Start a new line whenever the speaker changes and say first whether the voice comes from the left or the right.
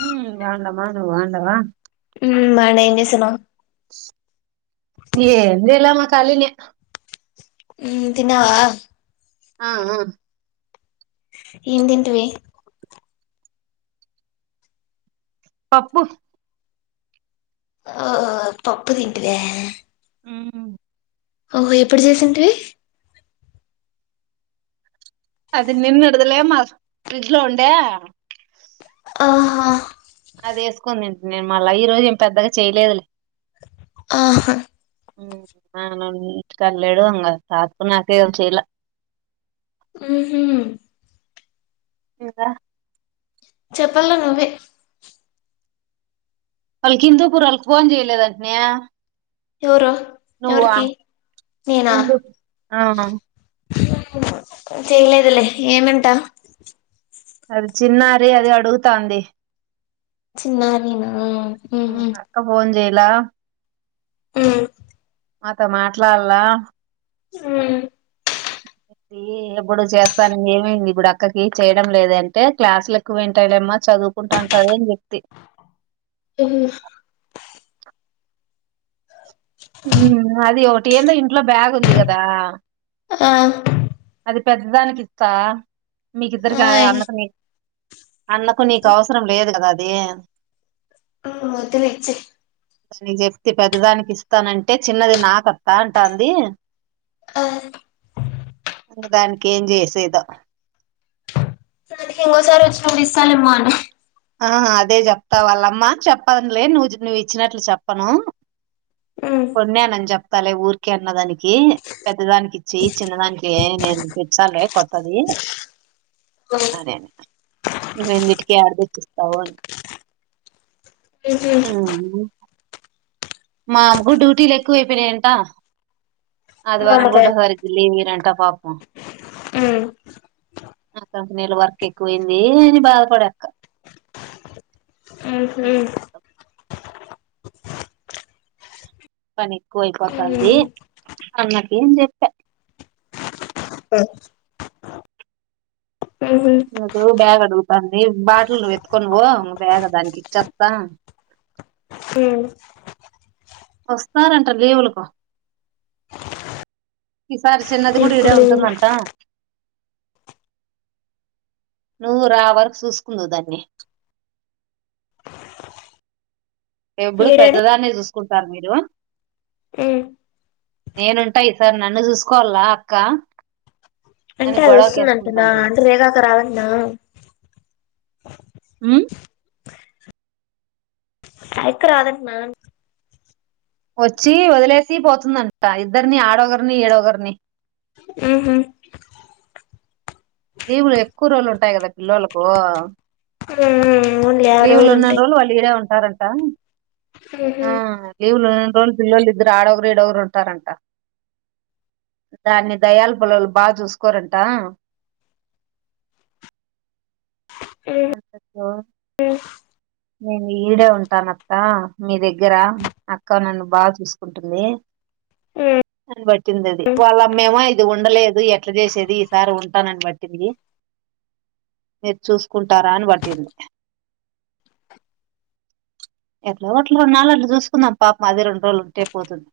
right: ఊ బాగుండాం బాగుండాం నువ్వు బాగుండావా
left: ఊ బాండ ఏం చేస్తన్నావ్
right: ఏం చైలా మాక్ కాలినే
left: ఊ తిన్నావా
right: ఆ ఆ
left: ఏం తింటివి
right: పప్పు
left: ఆ పప్పు తింటివ్యా
right: ఊ
left: ఓహో ఎప్పుడు చేసింటివి
right: అది నిన్నటిది లేమ్మ ఫ్రిడ్జ్ లో ఉండ్యా
left: ఆహా
right: అదేసుకొని తింటున్నా నేను మళ్ళా ఈ రోజు ఏం పెద్దగా చేయలేదు లె
left: ఆహ
right: నా మనవడు ఇంటికాడ లేడు ఇంకా తాతకు నాకే కదా అని చేయ్యల
left: ఉహు
right: ఇంకా
left: చెప్పల్ల నువ్వే
right: వాళ్ళకి హిందూపూర్ వాళ్ళకి ఫోన్ చెయలేదంటనే
left: ఎవరు
right: నువ్వా
left: ఎవరికి
right: ముందు అవును
left: చేయలేదులె ఏమంటా
right: అది చిన్నారి అది అడుగుతాంది.
left: చిన్నారినా ఉహు
right: ఇలా
left: ఉమ్
right: మాతో మాట్లాడలా
left: ఉ
right: చెప్తి ఎప్పుడు చేస్తాను ఏమైంది ఇప్పుడు అక్కకి చేయడం లేదే అంటే క్లాసులు ఎక్కువ అయ్యి ఉంటాయి లేమ్మా చదువుకుంటాంటది అని చెప్
left: ఉహు
right: హుమ్ అది ఓవ ఏందో ఇంట్లో బ్యాగ్ ఉంది గదా
left: ఆ
right: పెద్దదానికి ఇస్తా మీకు ఇద్దరుగా
left: ఆయ్
right: అన్నకు నీ అన్నకు నీకు అవసరం లేదు కాద అది ఏ అన్దు
left: ఆ వద్దులే ఇచే
right: దానికి చెప్తి పెద్దదానికి ఇస్ స్తానంటే చిన్నది నాకత్తా అంటంది
left: ఆ
right: దాని ఏం చేసేదో
left: దానికి ఇంగోసారి వచ్చినప్పుడు ఇస్తాలేమ్మ అను
right: ఆ అదే చెప్తా వాళ్ళమ్మా చెప్పనులే నువ్వు నువ్వు ఇచ్చినట్లు చెప్పను
left: ఉమ్
right: పొయినాని జ తలే ఊరికే అన్న దానికి పెద్ద దానికి ఇచ్చి చిన్న దానికి నేను తేచ్చాలే కొత్తది అదేనే రెండీటికి ఆర్డర్ ఇచ్చేసే పవోన్టు
left: ఉహు
right: ఆ హు మా అమకు డ్యూటీలు ఎక్కువ అయిపెనయంట ఆదివారం
left: మామిడికాయ
right: కూడా సరిగ్గ లేదు. వెంట పాపం
left: ఉమ్
right: నాకు కంపెనీలో వర్క్ ఎక్కువైన్ది అని బాధపడేక్క
left: ఉహు
right: పని ఎక్కువై పోతంది అన్నకి చెప్పే
left: అ
right: నుకు బ్యాగు అడుగుతంది బాటిల్ నువ్ ఎత్తుకొని పో నువ్ బ్యాగ దానికి ఇచ్చత వస్తారంట లీవులకు ఈ సారి చిన్నది కూడా ఈడే
left: ఇప్పుడు
right: ఉంటుందంట నువ్వు రా వరకు చూసుకుందవు దాన్ని ఎప్పుడు
left: ఈడాడు
right: ఫైదాదా చూస్త కుంటారు మీరు
left: ఉమ్
right: నేనుంటా ఇ సార్ నన్ను చూసుకోవాల అక్క అని
left: అంటే అది
right: గొడవకి
left: వస్తుందంటు నా
right: వేసుకుంటాను
left: అంటే రేగాక రావం నా
right: ఉమ్
left: అయక్కా రాధ్అంటానా
right: వచ్చి వదిలేసి పోతుందంట ఇద్దరిని ఆడొ ఒగరినీ ఇడో ఒగారిని
left: హు ఉమ్
right: కూరళ్లు ఉంటాయి కదా పిల్లొలకు
left: ఓన్లీ యాభై
right: లీవులు ఉన్న
left: ఉంటాయి
right: రోజులు వాళ్ళు ఇడే సారంటా ఆ
left: ఉహు
right: లీవులు ఉనాను ఇంట్లో నీ పిల్లోలు ఇద్దరు ఆడొగురు ఇడొగురు ఉంటారంట దాన్ని దయాల పొలలు బాగా చూసుకోరంట అంతటితో నేను ఈడే ఉంటాన అక్క మీ దగ్గర అక్క నన్ను బాగా చూసుకుంటుంది. అని పట్టింది అధి వాళ్ళమ్మేమో ఇది ఉ ఉండలేదు ఎట్లా చేసేది ఈసారి ఉంటానని పట్టింది మీరు చూసుకుంటారా అని పట్టింది. ఏట్లో గట్ల ఉన్నాలో అట్లా చూసుకుందాం పాపం అదే రెండు రోజులు ఉంటే పోతది.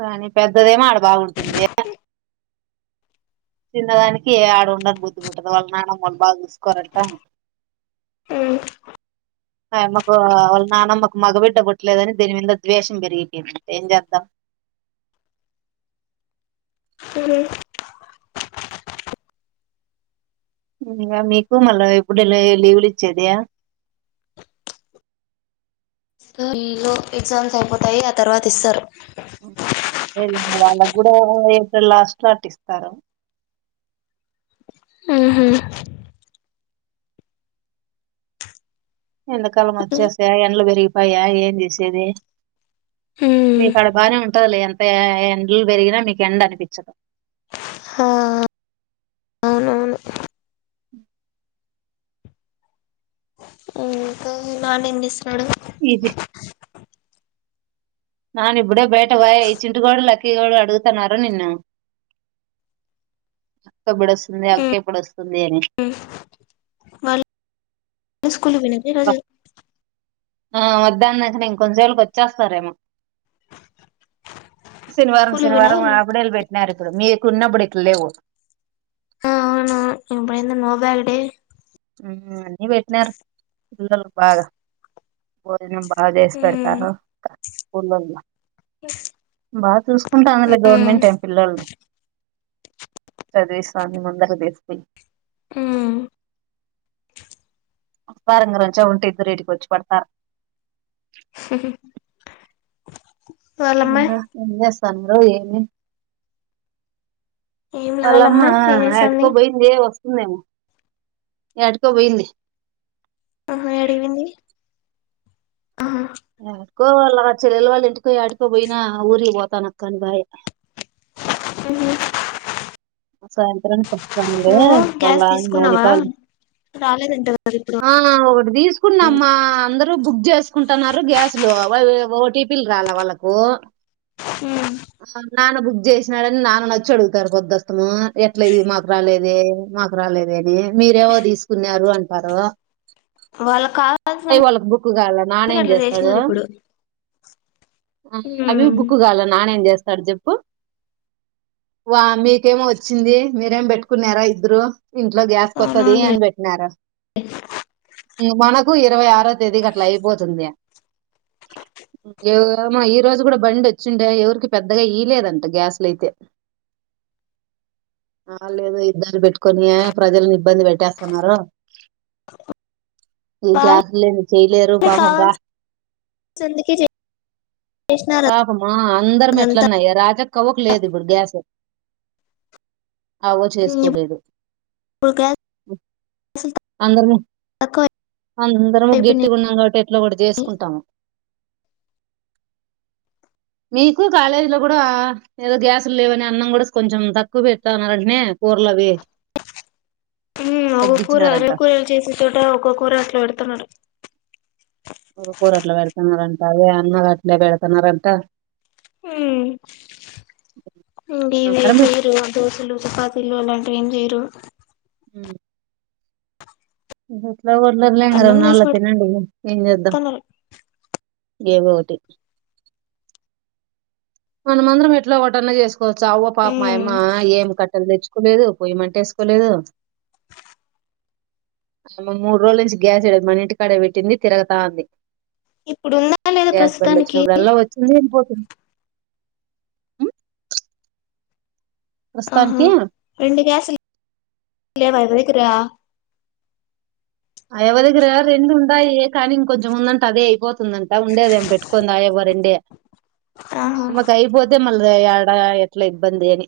right: రాని పెద్దదేమో ఆడ బాగుంటుంది చిన్నదానికి ఏ ఆడ ఉండని బుద్ధి పంటది వాళ్ళు నాన్నమా వాళ్ళు బాగా చూసుకోరంట.
left: ఉమ్
right: మాకు వాళ్ళ నాన్నమాకు మగబిడ్డ పుట్టలేదని దీని మీద ద్వేషం పెరిగిపోయింది ఏం చేద్దాం
left: ఉం
right: ఇంకా మీకు మళ్ళా ఎప్పుడులా లీవులు ఇచ్చేది
left: ఈలో ఎగ్జామ్స్ అయిపోతాయి ఆ తర్వాత ఇస్తారు
right: ఆ లే వాళ్ళకు కూడా ఏప్రిల్ లాస్ట్ లో అటి ఇస్తారు.
left: హు ఉమ్
right: ఎండాకాలం వచ్చాసే ఎండాల్ పెరిగి పాయా ఏం చేసేది మీకు అడ బాగానే ఉంటదిలే ఎండల్ పెరిగిన మీకు ఎండ అనిపించదు.
left: హా అవును
right: [inaudible]
left: ఇంకా నానీ తీసుకోరాదని
right: ఇదే నాన్న ఇప్పుడే బయట బయ చింటుగాడ లక్కీగాడు అడుగుతున్నారు నిన్ను, అక్క ఎప్పుడొస్తుంది అక్కే ఎప్పుడొస్తుంది అని.
left: వాళ్ స్ స్కూల్ పోయినాక ఈరోజు
right: ఆ వద్దాన్నకనే ఈ కొంచసేపాటిలో వచ్చేస్తారేమో శనివారం
left: స్కూల్ కి పోయినారా
right: శనివారం
left: వాళ్ళు
right: ఆవిడేళ్ళ పెట్టి మీకు ఉన్నప్పుడు ఇట్లా లేవు.
left: ఆ అవును ఎప్పుడుంత నో బ్యాగడే
right: ఉ అన్నీ పెటినారు ఊరోళ్ళు బాగా భోజనం బా బా చేస్ పెడతారు. ఊర్లోలు మా బాగాచూసుకుంటందిలే గవర్నమెంట్ ఏం పిల్లల్ని. చదివిస్తోంది ముందర తీసుకపోయి.
left: ఉ
right: పారంంగరంచా ఉంటే ఇద్దరేంటికి వచ్చి పడతారు.
left: వాళ్ళమ్మాయి
right: ఇంకా ఏం చేస్ తాండ్రు ఏమీ
left: ఏం లే
right: వాళ్ళమ్మా
left: వాళ్ళమ్మాయి ఏం చేస్తుంది
right: ఎటుకోబయింది వస్తు ఉన్నా ఎడ్కో పోయిది
left: ఆ ఏదికిపోంది
right: ఆ క్కో వాళ్ళ చెల్లెల్ల వాళ్ళు ఇంటికి ఎడికో పోయినా ఊరికి పోతాన అక్క అని బాయ.
left: ఊహూ
right: సాయంత్రం వాస్ తాంది వాళ్ల
left: గ్యాస్
right: మౌనిక
left: తీసుకున్నావా
right: వల ఇంట్.
left: రాలేదంట కదా ఇప్పుడు
right: ఆ ఒకటి తీసుకున్న మా అందరూ బుక్ చేసుకుంటున్నారు గ్యాస్లు వాల్ ఓ టీపిల్ రాాల వాళ్ళలకు
left: ఉ
right: నాన్న బుజ్ చేసినడ అని నాన్న నచ్చి అడుగుతారు పోద్దా మత్తము ఎట్లేది మాకు రాలేద మాకు రాలేదే. మీరేవో తీసుకున్నారు అం టార్
left: వాళ్ళకి
right: అవి
left: కావాల్సినందుకు
right: వాళ్ళకు బుక్ కావాలా నానేం
left: అట్లా
right: చేస్తాడు
left: చేసినారు ఇప్పుడు
right: అవి బుక్ కావాలా నానేం చేస్తా సారీ చెప్పు వామి కెమో వచ్చింది మీరేం పెట్టుకున్నారా ఇద్దరు. ఇంట్లో గ్యాస్ కొత్తది
left: అవునవునులే
right: అని పెట్టినారు మన ఇరవై ఆరో తేదీకి అట్లా అయిపోతుంది. ఏమో ఈ రోజు కూడా బండి వచ్చిండే ఎవరికి పెద్దగా ఈయలేదంట గ్యాస్లు అయితే. ఆ లేదు ఇద్దరు పెట్టుకొనీ ప్రజల్ని ఇబ్ బ్బంది పెట్టేస్తున్నారూ ఈ
left: వాళ్ళకి
right: గ్యాస్ లేంది చేయలేరు పాపం రా
left: కావాల్సినందుకే చేసినారు
right: పాపమూ అందరం
left: అదంతా
right: ఎట్లన్నా రాజక్కవ్వకు లేదు ఇప్పుడు గ్యాస్ అవ్వో చేసుకోలేదు.
left: ఇప్పుడు గ్యాసులు
right: అందరము
left: తక్కువ
right: అందరము
left: అయిపోయినాయి
right: గట్టిగున్నాం కాబట్టి ఎట్ల ఓ ఒకటి చేసుకుంటాము. మీకు కాలేజీ లో గూడా ఏదో గ్యాసులు లేవని అన్నం కూడా కొంచెం తక్కువ పెడతా ఉన్నరంటనే.
left: ఉమ్ ఒక్కొ కూర
right: తగ్గించినారంట
left: రెండు కూరలు చేసే చోట ఒక్క కూరా అట్ల పెడుతున్నారు.
right: ఒక్కకూర అట్లా పెడుతున్నారంట అదే అన్నగట్లే పెడుతున్నారంటా.
left: ఉమ్ వే చేయరు దోశలు, చపాతీలు అలాంటివి ఏం చెయరు.
right: ఊ [unintelligible] ఎలాగూ వదలట్ లేం కదా
left: అన్నం చేసి
right: కొన్నాళ్ళు తినండి. ఏంచేద్దాం.
left: పెడుతున్నారు
right: ఇగ ఏవో ఒకటి. మన మందరం ఇట్లా వడ్డన చేస్ కోవచ్చు ఆ అవ్వో పాపం మా
left: ఉమ్
right: యమ్మా ఏం కట్టలు తెచ్ కోలేదు పొయ్యిమంట ఏసుకోలేదు. ఆమె మూడు రోజుల నుంచి గ్యాసే లేదు, మన ఇంటికాడే పెట్టింది తిరగతాంది.
left: ఇప్పుడు ఉందా లేదా
right: గ్యాస్ బండి
left: ప్రస్తుతానికి
right: వచ్చినప్పుడల్లా వచ్చింది వెళ్ళిపో
left: ఆహా
right: ప్రస్తుతానికి
left: రెండు గ్యాస్లు [inaudible] లేవా క్కరా
right: అయవ్వ దగ్గర రెండు ఉండాయి కానీ ఇంకొంచము ఉందంటే అదే అయిపోత్ తుందంటా ఉండేదేం పెట్టుకోన్ తాగేవ రెండే
left: ఆహా
right: ఆమె కైపోతే మ ళ్ళా ఏడా ఎట్లా ఇబ్బందీ అని.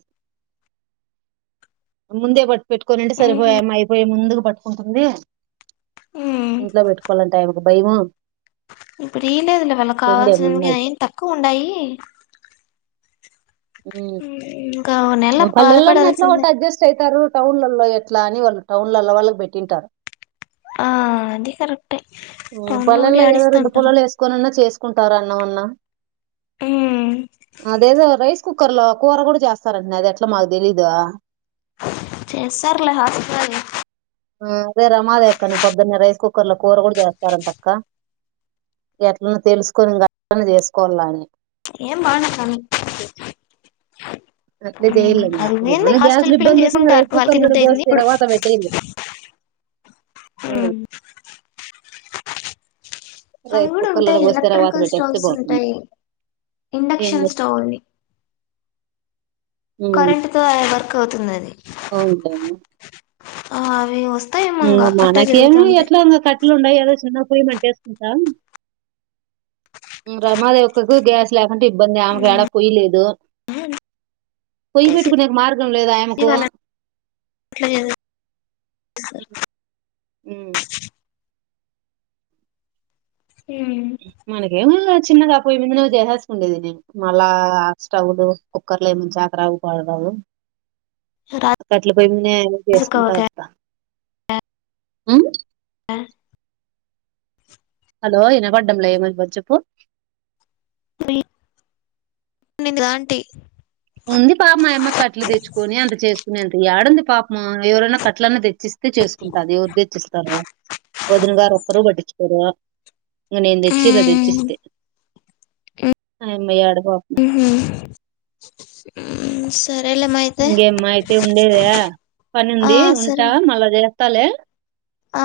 right: ముందే పట్ పెట్టుకొని ఉంటే సరిపోయే.
left: ఉహు
right: ఆ అమ్మాయ్ అయిపోయే ముందు పట్కుంటుందీ.
left: ఉమ్
right: ఇంట్లో పెట్టుకోవాలంట్ టైమ్ భయమూ.
left: ఇప్పుడు ఈ లేదు లే వాళ్ళ కావాల్సినదానికి
right: రెండేమున్నాయి
left: ఏం తక్కువ ఉండయీ.
right: హ్మ్
left: ఓ నెల
right: పల్లెల్లోనే ఎట్లా
left: బాధపడాల్సిందే
right: ఒకటి అడ్జస్ట్ అయిత రూ టౌన్లలో ఎట్లా అని వాళ్ళు టౌన్లలో వాళ్ళకి పెట్టింటారు
left: ఆ అది కరెక్టే టౌన్ లో కూడా
right: పల్లల్లో ఏదో
left: ఆడిస్తూ
right: రెండు
left: ఉంటారు
right: పుల్లలు వేసుకోనిన్నా చేసుకుంటారాని న్నాన్నా
left: ఉమ్
right: అదేదో రైస్ కుక్కర్లో కూర కూడా చేస్ సరేడి అది ఎట్లా మాకు తెలీదు
left: చేస్తారులే హస్పిటల్
right: ఆ అదే రమాాలే అక్కని పొద్దున్న రైస్ కుక్కర్ లో కూర కూడా చేస్తారంట అక్క ఎట్లన్నా తెలుసుకొని ఇంకా అట్లనే చేసుకోవాల అని
left: ఏం బండదంట కానీ
right: అట్ల
left: ఉమ్
right: జేయర్లేఇంగా
left: అది ఏంది
right: ఏమన్నా గ్యాస్
left: హాస్టల్ పిల్లలు
right: ఇబ్బంది
left: చేసుకుంటారు
right: వస్తేరైస్
left: వాళ్ళు
right: కుక్కర్ లో
left: తినబుద్ధి అయింది
right: బోసి
left: ఇప్పుడు
right: తిరగమాత బెట్టెయండి ఇలా
left: అవి కూడా
right: కుక్కర్ లోనే
left: ఉంటాయి
right: పోస్తే రవాత
left: ఎలక్ట్రికల్
right: పెట్టేస్తే
left: స్టవ్స్
right: బాగుంటుంది
left: ఉంటాయి
right: ఏం చే
left: ఇండక్షన్ స్టవ్ని
right: ఉమ్
left: కరెంట్ తోఎవర్ క్ అవుతుందది
right: అవునులే
left: ఆ అవి వస్
right: మనకు ఏమి ఎట్లా ఉన్న కట్ అట్లు ఉన్నాయి ఏదో చిన్న పొయ్యి మంటేసుకుంటా రమాదేవక్కకు గ్యాస్ లేకుంటే ఇబ్బందే ఆమెకు ఏడా పొయ్యి లేదు
left: అంతే
right: పొయ్యి
left: సిటీ
right: పెట్టుకునే కి మార్గం లేదు ఆమెకు
left: వాళ్ళ
right: హ్మ్
left: అట్లా
right: మనకే [unintelligible] చిన్నగా పొయ్యి ముంది ను చేసేసుకుండేది ఇది మళ్ళా స్టవ్లు కుక్కర్ లో ఏమనా చాకరావు [unintelligible] కట్లే పొయ్యి మీనే చేసుకుంటా
left: రాజుకవకాంటి
right: వస్తా హ్మ్
left: ఆ
right: హలో ఇనబడడంల ఏం అయిందో చెప్పు
left: లాంటి
right: ఉంది పా పమాయమ్మ కట్టలు తెచ్చుకొని అంత చేసుకుని అంత ఏడుంది హ్మ్ ఎవరైనా కట్టలన్న తెచ్చిస్తే చేసుకుంటది ఎవరు తెచ్చిస్తారు వదిన గారు ఒక్కరు పట్టించుకోరు ఇంక నేను తెచ్చిలా తెచ్చిస్తే
left: హ్మ్
right: ఇంకేమ్మ అయితే ఉండేద పని
left: ఆ
right: ఉంది
left: సరే
right: ఉంటా మళ్ళా చేస్ టలే
left: ఆ